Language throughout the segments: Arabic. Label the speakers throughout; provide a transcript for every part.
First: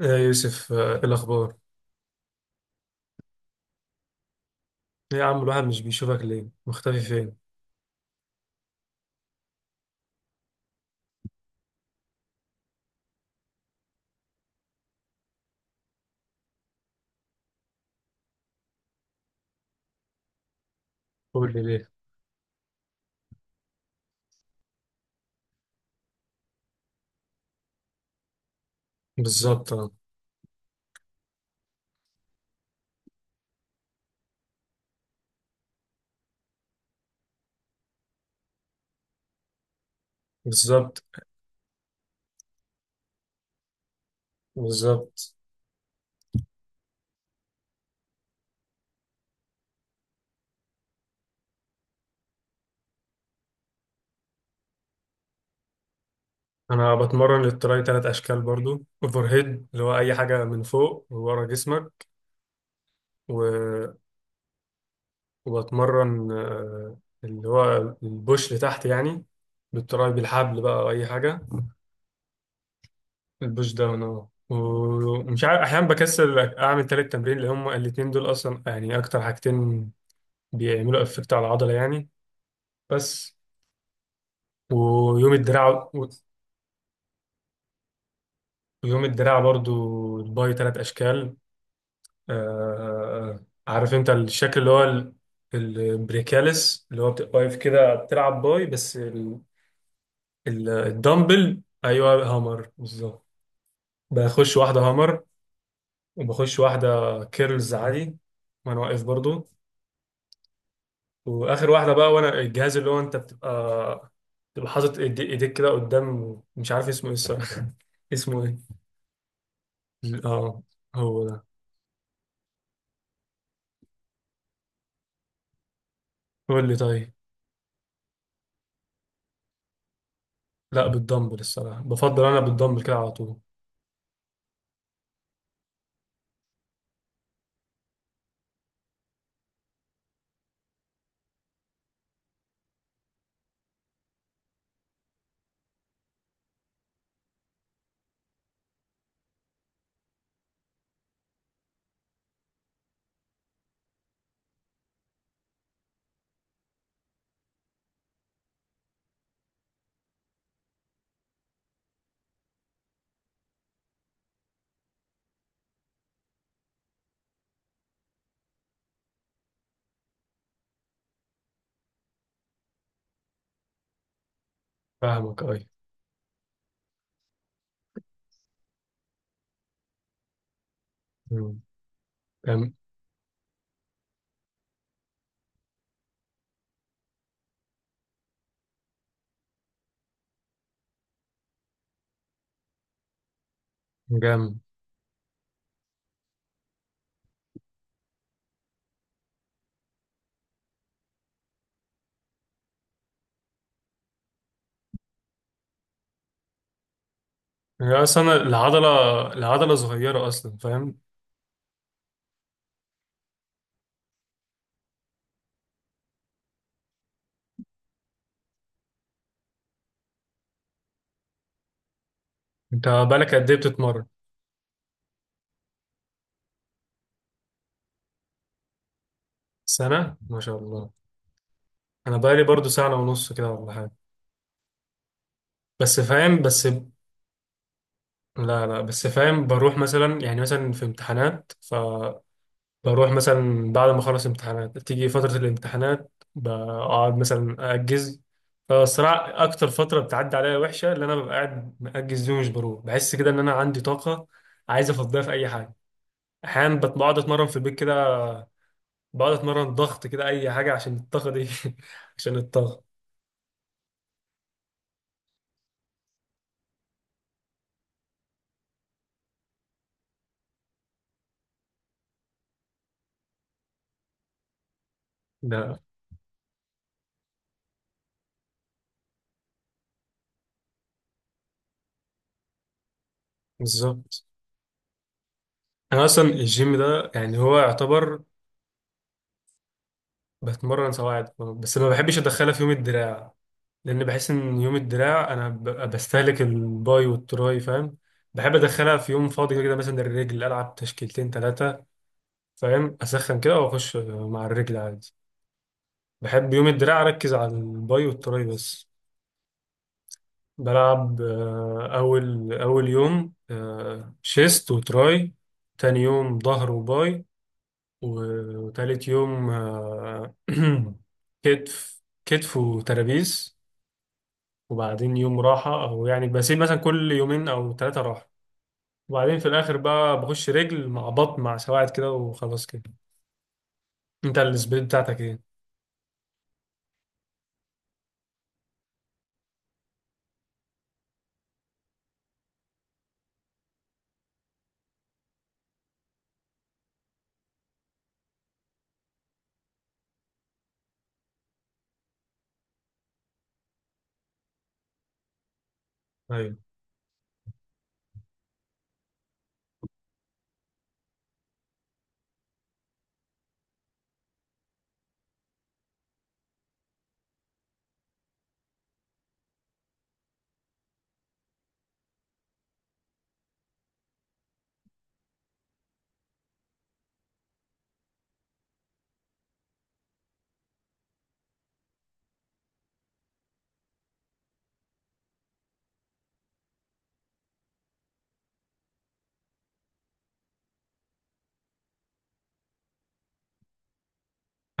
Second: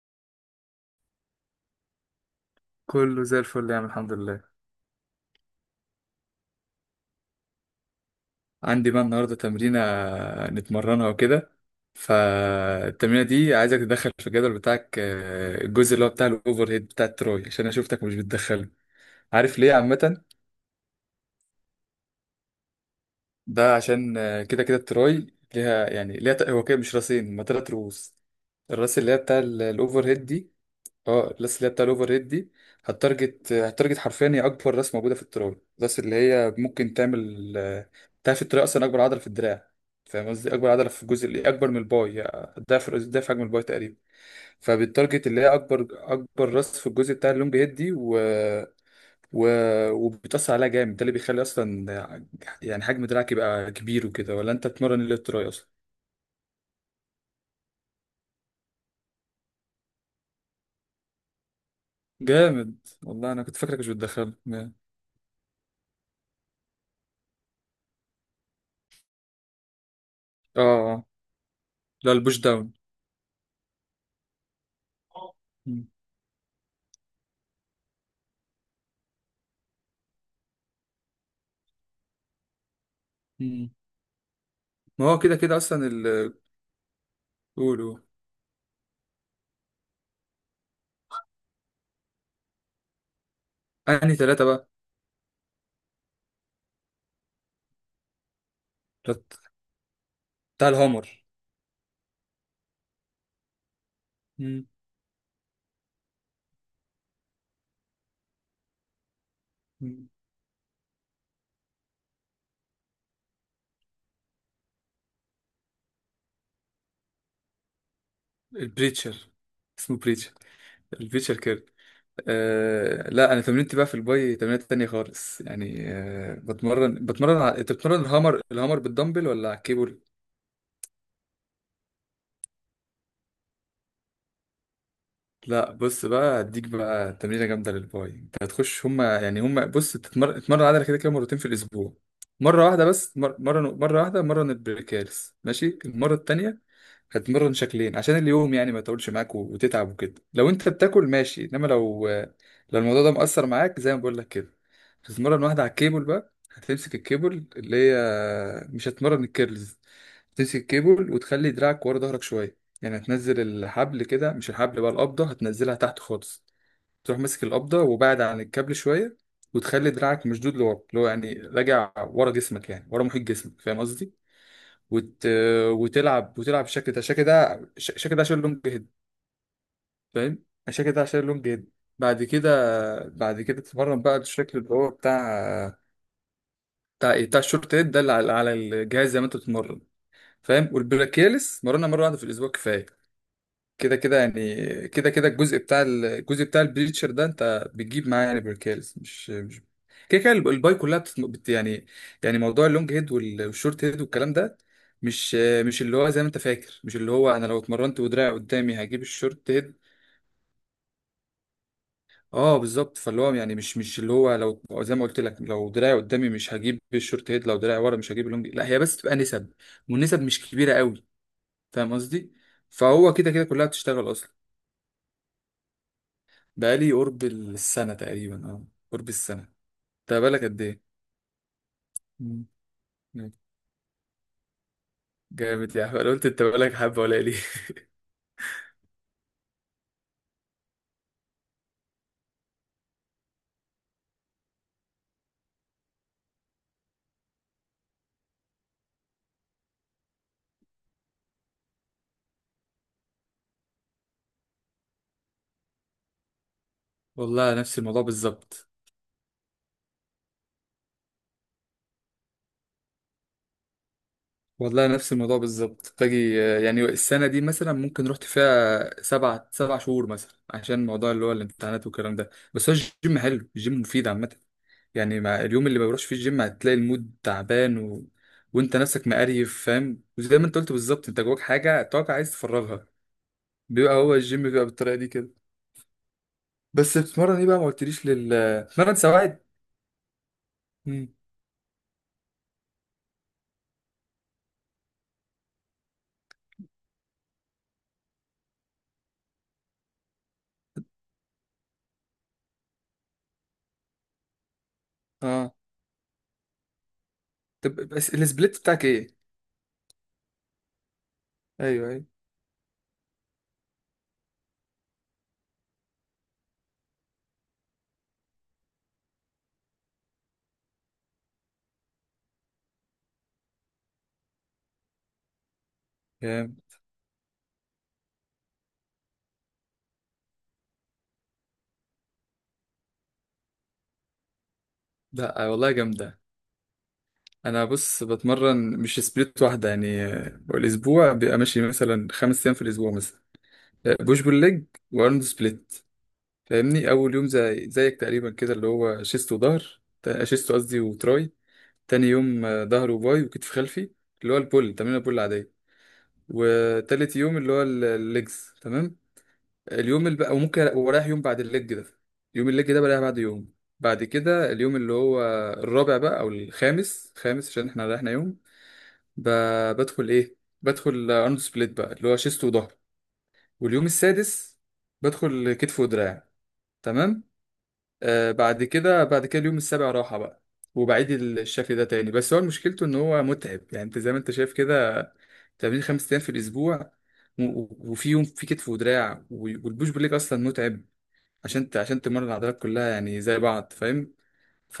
Speaker 1: يا يوسف، ايه الاخبار؟
Speaker 2: كله زي الفل يا عم، الحمد لله.
Speaker 1: إيه يا عم، الواحد مش بيشوفك ليه؟ مختفي فين؟
Speaker 2: عندي بقى النهارده تمرينة نتمرنها وكده. فالتمرينة دي عايزك تدخل في الجدول بتاعك، الجزء اللي هو بتاع الاوفر هيد بتاع التراي، عشان انا شفتك مش بتدخله. عارف ليه عامة؟
Speaker 1: قول لي ليه.
Speaker 2: ده عشان كده كده التراي ليها، هو كده مش راسين، هما 3 رؤوس. الراس اللي هي بتاع
Speaker 1: بالظبط، اه،
Speaker 2: الاوفر هيد دي. اه الراس اللي هي بتاع الاوفر ريت دي هتارجت حرفيا. هي اكبر راس موجوده في التراب، الراس اللي هي ممكن تعمل. تعرف التراب اصلا اكبر عضله في الدراع؟ فاهم قصدي، اكبر عضله
Speaker 1: بالظبط،
Speaker 2: في الجزء اللي اكبر من الباي، يعني ضعف حجم الباي تقريبا. فبالتارجت
Speaker 1: بالظبط.
Speaker 2: اللي هي اكبر راس في الجزء بتاع اللونج هيد دي، و... وبتأثر عليها جامد. ده اللي بيخلي اصلا يعني حجم دراعك يبقى كبير وكده. ولا انت بتمرن اللي تراي اصلا؟
Speaker 1: انا بتمرن للتراي ثلاث اشكال، برضو اوفر هيد اللي هو اي حاجه من فوق ورا جسمك.
Speaker 2: جامد. والله انا كنت فاكرك مش
Speaker 1: و...
Speaker 2: بتدخل، اه.
Speaker 1: وبتمرن اللي هو البوش لتحت، يعني بالتراي بالحبل بقى او
Speaker 2: آه.
Speaker 1: اي حاجه.
Speaker 2: لا، البوش داون.
Speaker 1: البوش داون، ومش عارف، احيانا بكسل اعمل تالت تمرين، لان هم الاتنين دول اصلا يعني اكتر حاجتين بيعملوا افكت على العضله، يعني. بس.
Speaker 2: مم. ما هو
Speaker 1: ويوم
Speaker 2: كده كده اصلا
Speaker 1: الدراع.
Speaker 2: قولوا.
Speaker 1: ويوم الدراع برضو الباي ثلاث اشكال. آه عارف انت
Speaker 2: انهي ثلاثة
Speaker 1: الشكل
Speaker 2: بقى؟
Speaker 1: اللي هو البريكاليس، اللي هو بتبقى واقف كده بتلعب باي، بس
Speaker 2: بت- بتاع الهامر.
Speaker 1: الدمبل، ايوه هامر بالظبط. بخش
Speaker 2: مم.
Speaker 1: واحده هامر، وبخش واحده كيرلز عادي وانا واقف برضو.
Speaker 2: مم.
Speaker 1: واخر واحده بقى، وانا الجهاز اللي هو انت بتبقى حاطط ايديك كده قدام، مش عارف اسمه ايه الصراحه اسمه ايه؟
Speaker 2: البريتشر. اسمه بريتشر،
Speaker 1: اه، هو
Speaker 2: البريتشر
Speaker 1: ده.
Speaker 2: كيرل. لا، انا تمرينتي بقى في الباي تمرينات تانية خالص، يعني
Speaker 1: قول لي
Speaker 2: بتمرن
Speaker 1: طيب.
Speaker 2: بتمرن انت بتمرن الهامر، بالدمبل ولا على الكيبل؟
Speaker 1: لا، بالدمبل الصراحة، بفضل أنا بالدمبل كده على طول.
Speaker 2: لا، بص بقى هديك بقى تمرينة جامدة للباي. انت هتخش، هما بص، تتمرن عضلة كده كده مرتين في الاسبوع. مرة واحدة، مرة البريكالس ماشي، المرة التانية هتمرن شكلين، عشان اليوم يعني ما يطولش معاك وتتعب وكده، لو انت بتاكل ماشي، انما لو الموضوع ده مأثر معاك زي ما بقول لك كده، هتتمرن واحدة على الكيبل بقى. هتمسك الكيبل اللي هي، مش هتمرن الكيرلز. هتمسك الكيبل وتخلي دراعك ورا ظهرك شوية، يعني هتنزل الحبل كده، مش الحبل بقى، القبضة هتنزلها تحت خالص. تروح ماسك القبضة وبعد عن الكابل شوية، وتخلي دراعك مشدود لورا، اللي هو يعني راجع ورا جسمك، يعني ورا محيط جسمك. فاهم قصدي؟ وت...
Speaker 1: فاهمك أي.
Speaker 2: وتلعب الشكل ده عشان اللونج هيد. فاهم الشكل ده عشان اللونج
Speaker 1: مم.
Speaker 2: هيد. بعد كده،
Speaker 1: جامد
Speaker 2: بعد كده تتمرن بقى الشكل اللي هو بتاع، بتاع ايه بتاع الشورت هيد ده، اللي على الجهاز زي ما انت بتتمرن. فاهم؟ والبلاكيلس مرنا مره واحده في الاسبوع كفايه. كده كده
Speaker 1: جامد.
Speaker 2: يعني، كده كده الجزء بتاع الجزء بتاع البليتشر ده انت بتجيب معاه يعني بركالز، مش كده كده الباي كلها يعني، يعني موضوع اللونج هيد والشورت هيد والكلام ده، مش مش اللي هو زي ما انت فاكر، مش اللي هو انا لو
Speaker 1: يعني
Speaker 2: اتمرنت
Speaker 1: أصلا
Speaker 2: ودراعي
Speaker 1: أنا
Speaker 2: قدامي هجيب الشورت
Speaker 1: العضلة
Speaker 2: هيد.
Speaker 1: صغيرة أصلا، فاهم.
Speaker 2: اه بالظبط. فاللي هو يعني مش اللي هو، لو زي ما قلت لك، لو دراعي قدامي مش هجيب الشورت هيد، لو دراعي ورا مش هجيب اللونج. لا، هي بس تبقى نسب، والنسب مش كبيرة قوي. فاهم قصدي؟
Speaker 1: أنت
Speaker 2: فهو كده
Speaker 1: بقالك
Speaker 2: كده
Speaker 1: قد إيه
Speaker 2: كلها
Speaker 1: بتتمرن؟
Speaker 2: بتشتغل اصلا. بقالي قرب السنة تقريبا، اه. قرب السنة. انت
Speaker 1: سنة؟ ما
Speaker 2: بقالك
Speaker 1: شاء
Speaker 2: قد
Speaker 1: الله.
Speaker 2: ايه؟
Speaker 1: أنا بقالي
Speaker 2: مم.
Speaker 1: برضو سنة ونص كده ولا حاجة.
Speaker 2: جامد يا
Speaker 1: بس
Speaker 2: احمد. أنا قلت
Speaker 1: فاهم،
Speaker 2: انت
Speaker 1: بس
Speaker 2: بقالك حبة ولا ليه؟
Speaker 1: لا لا، بس فاهم، بروح مثلا يعني مثلا في امتحانات. بروح مثلا بعد ما اخلص امتحانات، تيجي فترة الامتحانات بقعد مثلا اجز. فالصراحة اكتر فترة بتعدي عليا وحشة اللي انا ببقى قاعد مأجز دي ومش بروح، بحس كده ان انا عندي طاقة عايز افضيها في اي حاجة. احيانا بقعد اتمرن
Speaker 2: والله
Speaker 1: في البيت
Speaker 2: نفس
Speaker 1: كده،
Speaker 2: الموضوع بالظبط.
Speaker 1: بقعد اتمرن ضغط كده، اي حاجة عشان الطاقة دي. عشان الطاقة.
Speaker 2: والله نفس الموضوع بالظبط باجي، يعني السنة دي مثلا ممكن رحت فيها سبع شهور مثلا، عشان موضوع اللي هو الامتحانات والكلام ده. بس هو الجيم حلو، الجيم مفيد عامة. يعني مع اليوم
Speaker 1: لا.
Speaker 2: اللي ما بروحش فيه الجيم، هتلاقي المود تعبان وانت نفسك مقريف، فاهم؟ وزي ما انت قلت بالظبط، انت جواك حاجة، طاقة عايز تفرغها. بيبقى هو
Speaker 1: بالظبط.
Speaker 2: الجيم بيبقى بالطريقة دي كده.
Speaker 1: انا اصلا الجيم
Speaker 2: بس
Speaker 1: ده
Speaker 2: بتتمرن
Speaker 1: يعني
Speaker 2: ايه
Speaker 1: هو
Speaker 2: بقى؟ ما قلتليش،
Speaker 1: يعتبر.
Speaker 2: بتتمرن سواعد؟
Speaker 1: بتمرن
Speaker 2: امم
Speaker 1: سواعد، بس ما بحبش ادخلها في يوم الدراع، لان بحس ان يوم الدراع انا ببقى بستهلك الباي والتراي، فاهم. بحب ادخلها في يوم فاضي كده كده، مثلا الرجل العب تشكيلتين ثلاثه، فاهم، اسخن كده واخش مع الرجل عادي.
Speaker 2: اه،
Speaker 1: بحب يوم الدراع اركز على
Speaker 2: طب
Speaker 1: الباي
Speaker 2: بس
Speaker 1: والتراي
Speaker 2: السبليت بتاعك
Speaker 1: بس.
Speaker 2: ايه؟
Speaker 1: بلعب،
Speaker 2: ايوه، ايوه.
Speaker 1: اول اول يوم شيست وتراي. تاني يوم ظهر وباي. وتالت يوم كتف وترابيز. وبعدين يوم راحة، أو يعني بسيب
Speaker 2: جامد.
Speaker 1: مثلا كل يومين أو ثلاثة راحة. وبعدين في الآخر بقى بخش رجل مع بطن مع سواعد كده وخلاص كده. أنت السبيد بتاعتك
Speaker 2: لا
Speaker 1: إيه؟
Speaker 2: والله جامده. انا بص بتمرن مش سبليت واحده، يعني الاسبوع بيبقى ماشي مثلا 5 ايام في الاسبوع مثلا. بوش بول ليج وارنولد سبليت. فاهمني؟ اول يوم زي زيك تقريبا كده، اللي هو شيست وظهر، شيست قصدي وتراي. تاني يوم ظهر وباي وكتف خلفي، اللي هو البول، تمرين البول العاديه.
Speaker 1: أيوة.
Speaker 2: وتالت يوم اللي هو الليجز، تمام. اليوم اللي بقى، وممكن ورايح يوم بعد الليج ده، يوم الليج ده بريح بعد يوم. بعد كده اليوم اللي هو الرابع بقى او الخامس، خامس عشان احنا ريحنا يوم. ب... بدخل ايه؟ بدخل ارنولد سبليت بقى، اللي هو شيست وظهر. واليوم السادس بدخل كتف ودراع، تمام. بعد كده، بعد كده اليوم السابع راحة بقى، وبعيد الشكل ده تاني. بس هو مشكلته ان هو متعب، يعني انت زي ما انت شايف كده، تمرين 5 ايام في الاسبوع، وفي يوم في كتف ودراع والبوش بول ليج اصلا متعب، عشان عشان تمرن عضلات كلها يعني زي بعض، فاهم؟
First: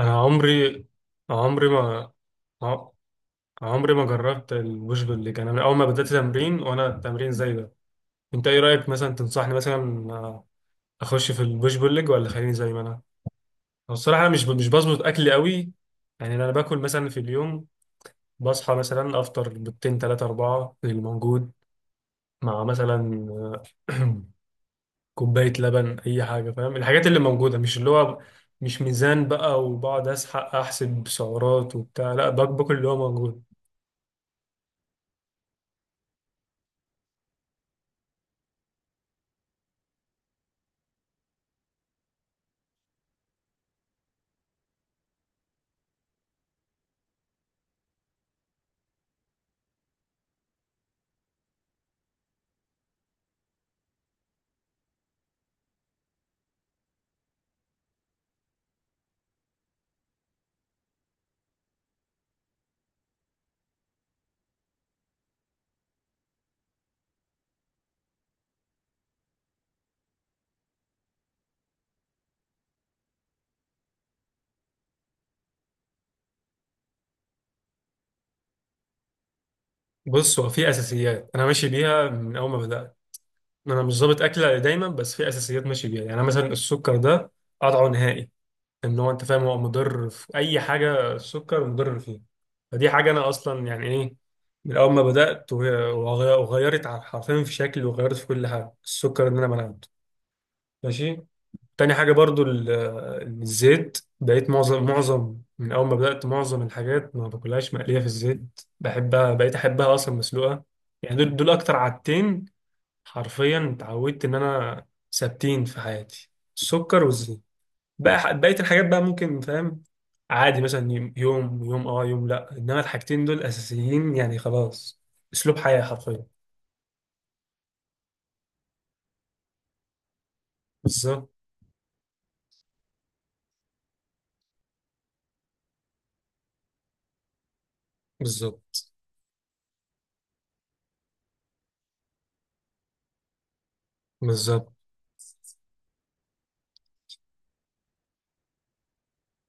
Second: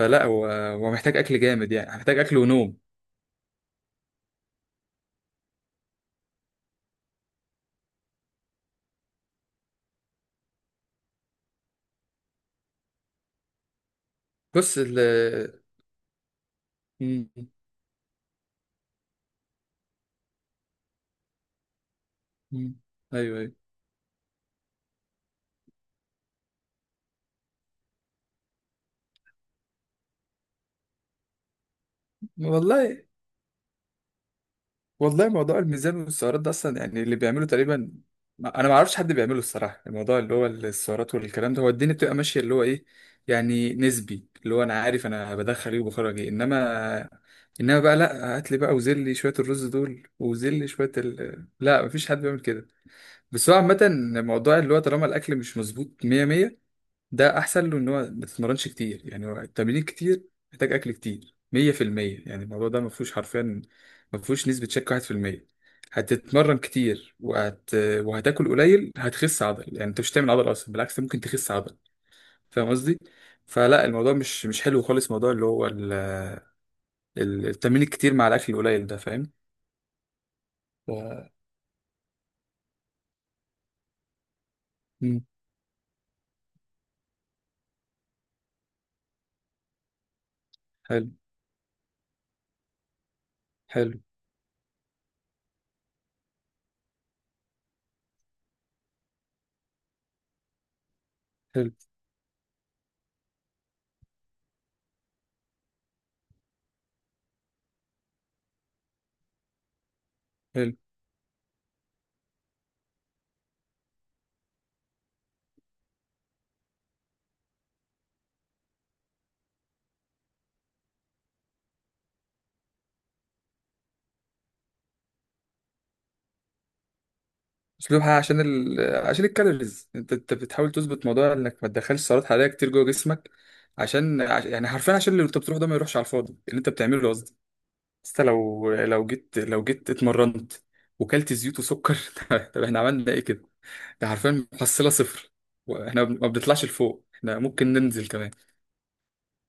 Speaker 1: أنا
Speaker 2: هو
Speaker 1: عمري
Speaker 2: هو محتاج اكل
Speaker 1: عمري
Speaker 2: جامد، يعني
Speaker 1: ما
Speaker 2: محتاج اكل ونوم.
Speaker 1: ع- عمري ما جربت البوش بول ليج، أنا من أول ما بدأت تمرين وأنا تمرين زي ده. أنت إيه رأيك مثلا تنصحني مثلا، أخش في البوش بول ليج ولا خليني زي ما أنا؟ هو الصراحة أنا مش
Speaker 2: بص
Speaker 1: بظبط أكلي قوي. يعني أنا باكل مثلا في
Speaker 2: مم.
Speaker 1: اليوم، بصحى مثلا أفطر بيضتين تلاتة أربعة الموجود، مع
Speaker 2: مم. ايوه، ايوه.
Speaker 1: مثلا كوباية لبن، أي حاجة، فاهم الحاجات اللي موجودة، مش اللي هو مش ميزان بقى وبقعد أسحق أحسب سعرات وبتاع، لا باكل اللي هو
Speaker 2: والله،
Speaker 1: موجود.
Speaker 2: والله موضوع الميزان والسعرات ده اصلا، يعني اللي بيعمله تقريبا، انا ما اعرفش حد بيعمله الصراحه. الموضوع اللي هو السعرات والكلام ده، هو الدنيا بتبقى ماشيه اللي هو ايه، يعني نسبي، اللي هو انا عارف انا بدخل ايه وبخرج ايه. انما بقى لا، هات لي بقى وزل لي شويه الرز دول وزل لي شويه لا، مفيش حد بيعمل كده. بس هو عامة الموضوع اللي هو، طالما الأكل مش مظبوط مية مية، ده أحسن له إن هو ما تتمرنش كتير. يعني هو التمرين كتير محتاج أكل كتير 100%، يعني الموضوع ده مفهوش حرفيا، مفهوش نسبة شك 1%. هتتمرن كتير وهتاكل قليل، هتخس عضل. يعني أنت مش هتعمل عضل أصلا، بالعكس ممكن تخس عضل. فاهم قصدي؟ فلا، الموضوع مش حلو خالص، موضوع اللي هو التمرين الكتير مع الأكل القليل ده، فاهم؟
Speaker 1: بص، هو في
Speaker 2: ف...
Speaker 1: أساسيات أنا ماشي بيها من أول ما بدأت. أنا مش ظابط أكلة دايما، بس
Speaker 2: مم.
Speaker 1: في أساسيات ماشي بيها، يعني مثلا السكر ده قطعه نهائي. إن هو أنت فاهم، هو مضر في أي
Speaker 2: حلو.
Speaker 1: حاجة السكر مضر فيها. فدي حاجة أنا أصلا يعني
Speaker 2: حلو.
Speaker 1: إيه، من أول ما بدأت وغيرت حرفيا في شكلي، وغيرت في كل حاجة، السكر إن أنا منعته. ماشي.
Speaker 2: حلو.
Speaker 1: تاني حاجة برضو الزيت، بقيت معظم من أول ما بدأت، معظم الحاجات ما باكلهاش مقلية في الزيت، بحبها بقيت أحبها أصلا مسلوقة.
Speaker 2: حلو.
Speaker 1: يعني دول أكتر عادتين، حرفيا اتعودت إن أنا ثابتين في حياتي، السكر والزيت. بقى بقية الحاجات بقى ممكن، فاهم، عادي مثلا يوم يوم يوم اه، يوم لا، انما الحاجتين دول اساسيين يعني خلاص، اسلوب حياة حرفيا.
Speaker 2: اسلوبها عشان عشان الكالوريز، انت بتحاول تظبط
Speaker 1: بالظبط،
Speaker 2: موضوع انك ما تدخلش سعرات حراريه كتير جوه جسمك، عشان يعني حرفيا، عشان اللي انت بتروح ده ما يروحش على الفاضي، اللي انت بتعمله ده قصدي. بس انت
Speaker 1: بالظبط،
Speaker 2: لو جيت اتمرنت وكلت زيوت وسكر، طب احنا عملنا ايه كده؟ ده حرفيا
Speaker 1: بالظبط.
Speaker 2: محصله صفر. واحنا ما بنطلعش لفوق، احنا ممكن ننزل كمان.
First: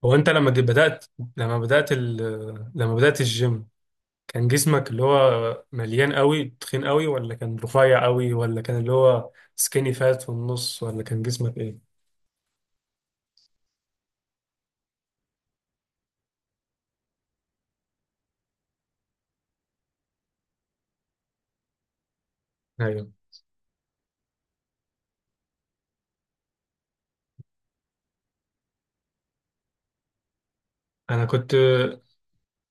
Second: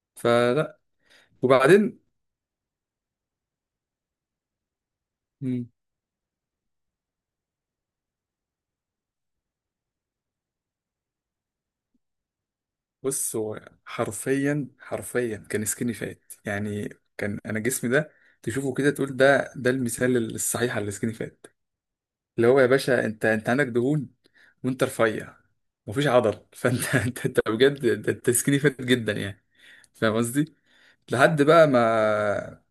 Speaker 1: هو انت لما
Speaker 2: فلا،
Speaker 1: بدأت، لما بدأت
Speaker 2: وبعدين.
Speaker 1: ال... لما بدأت الجيم، كان جسمك اللي هو مليان قوي تخين قوي، ولا كان رفيع قوي، ولا كان اللي هو سكيني فات في النص، ولا كان جسمك ايه؟
Speaker 2: بص، هو حرفيا، حرفيا كان سكيني فات يعني. كان انا جسمي ده، تشوفه كده تقول ده، المثال الصحيح على السكيني فات، اللي هو يا باشا
Speaker 1: ايوه.
Speaker 2: انت، عندك دهون وانت رفيع، مفيش عضل، فانت انت، بجد انت، سكيني فات جدا يعني. فاهم قصدي؟
Speaker 1: انا
Speaker 2: لحد
Speaker 1: كنت.
Speaker 2: بقى ما.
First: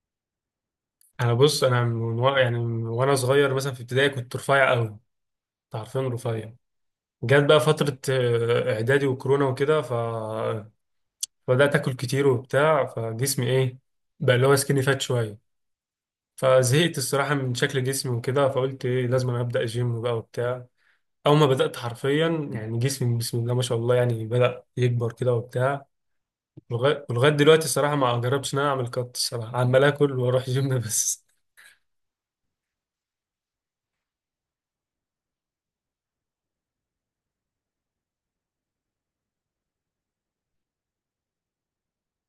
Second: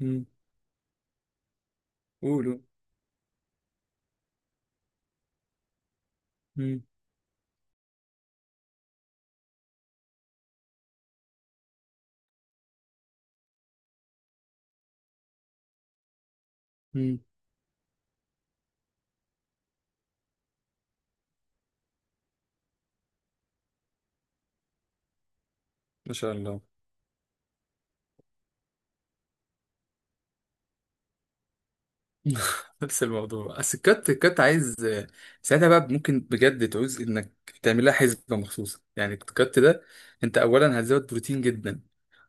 Speaker 2: مم.
Speaker 1: انا بص، انا من يعني
Speaker 2: قولوا.
Speaker 1: من وانا صغير مثلا في ابتدائي كنت رفيع قوي، كنت عارفين، رفيع.
Speaker 2: مم.
Speaker 1: جت بقى فترة اعدادي وكورونا وكده، فبدأت اكل كتير وبتاع، فجسمي ايه، بقى اللي هو سكيني فات شوية. فزهقت
Speaker 2: مم.
Speaker 1: الصراحة من شكل جسمي وكده، فقلت ايه، لازم أنا أبدأ جيم بقى وبتاع. أول ما بدأت حرفيا، يعني جسمي بسم الله ما شاء الله، يعني بدأ يكبر كده وبتاع.
Speaker 2: ما شاء الله.
Speaker 1: ولغاية دلوقتي الصراحة ما جربتش إن أنا أعمل كات، الصراحة عمال آكل وأروح جيم بس.
Speaker 2: نفس الموضوع. بس الكات، عايز. ساعتها بقى ممكن بجد تعوز انك تعمل لها حسبه مخصوصه، يعني الكات ده انت اولا هتزود بروتين جدا،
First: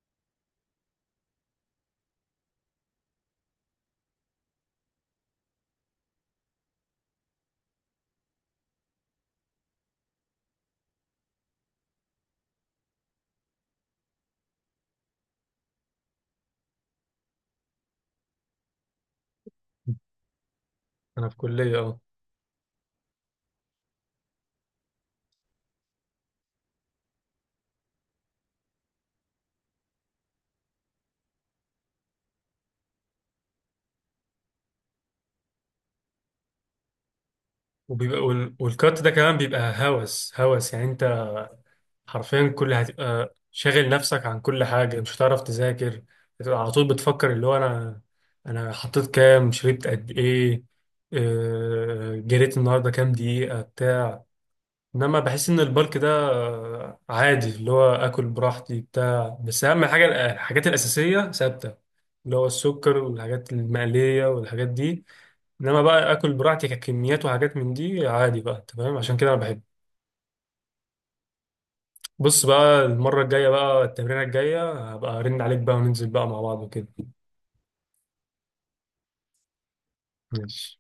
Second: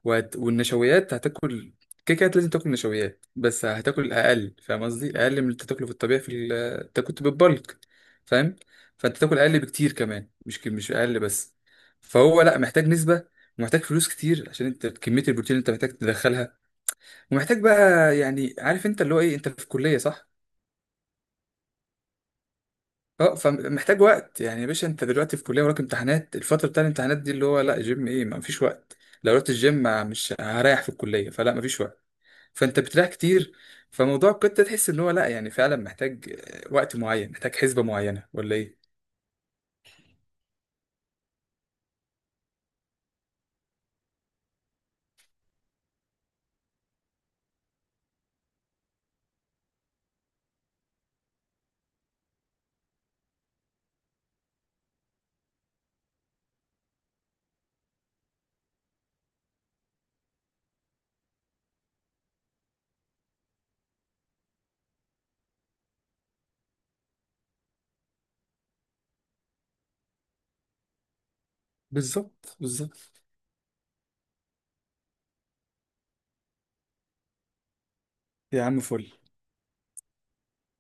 Speaker 2: والنشويات هتاكل كده كده. لازم تاكل نشويات بس هتاكل اقل. فاهم قصدي؟ اقل من اللي انت تاكله في الطبيعي، في انت كنت بالبلك، فاهم؟ فانت تاكل اقل بكتير كمان، مش مش اقل بس. فهو لا، محتاج نسبه، ومحتاج فلوس كتير، عشان انت كميه البروتين اللي انت محتاج تدخلها. ومحتاج بقى يعني، عارف انت اللي هو ايه؟ انت في كليه صح؟
Speaker 1: أنا في كلية، أه.
Speaker 2: اه، فمحتاج وقت. يعني يا باشا انت دلوقتي في كليه، وراك امتحانات، الفتره بتاع الامتحانات دي اللي هو لا، جيم ايه؟ ما فيش وقت. لو رحت الجيم، مش هريح في الكليه. فلا، ما فيش وقت. فانت بتريح كتير، فموضوع القطه تحس ان هو لا، يعني فعلا محتاج وقت معين، محتاج حسبه معينه، ولا ايه؟
Speaker 1: والكات ده كمان بيبقى هوس هوس، يعني حرفيا كل هتبقى شاغل نفسك عن كل حاجة، مش هتعرف تذاكر. هتبقى على طول بتفكر اللي هو أنا حطيت كام، شربت قد إيه، جريت النهاردة كام دقيقة بتاع. إنما بحس إن البلك ده عادي، اللي هو آكل براحتي بتاع، بس أهم حاجة الحاجات الأساسية ثابتة، اللي هو السكر والحاجات المقلية والحاجات دي. إنما بقى آكل براحتي ككميات وحاجات من دي عادي بقى، تمام، عشان كده أنا بحبه. بص
Speaker 2: بالظبط،
Speaker 1: بقى،
Speaker 2: بالظبط.
Speaker 1: المرة الجاية بقى التمرينة الجاية هبقى ارن عليك بقى وننزل بقى مع بعض وكده.
Speaker 2: يا عم فل.
Speaker 1: ماشي.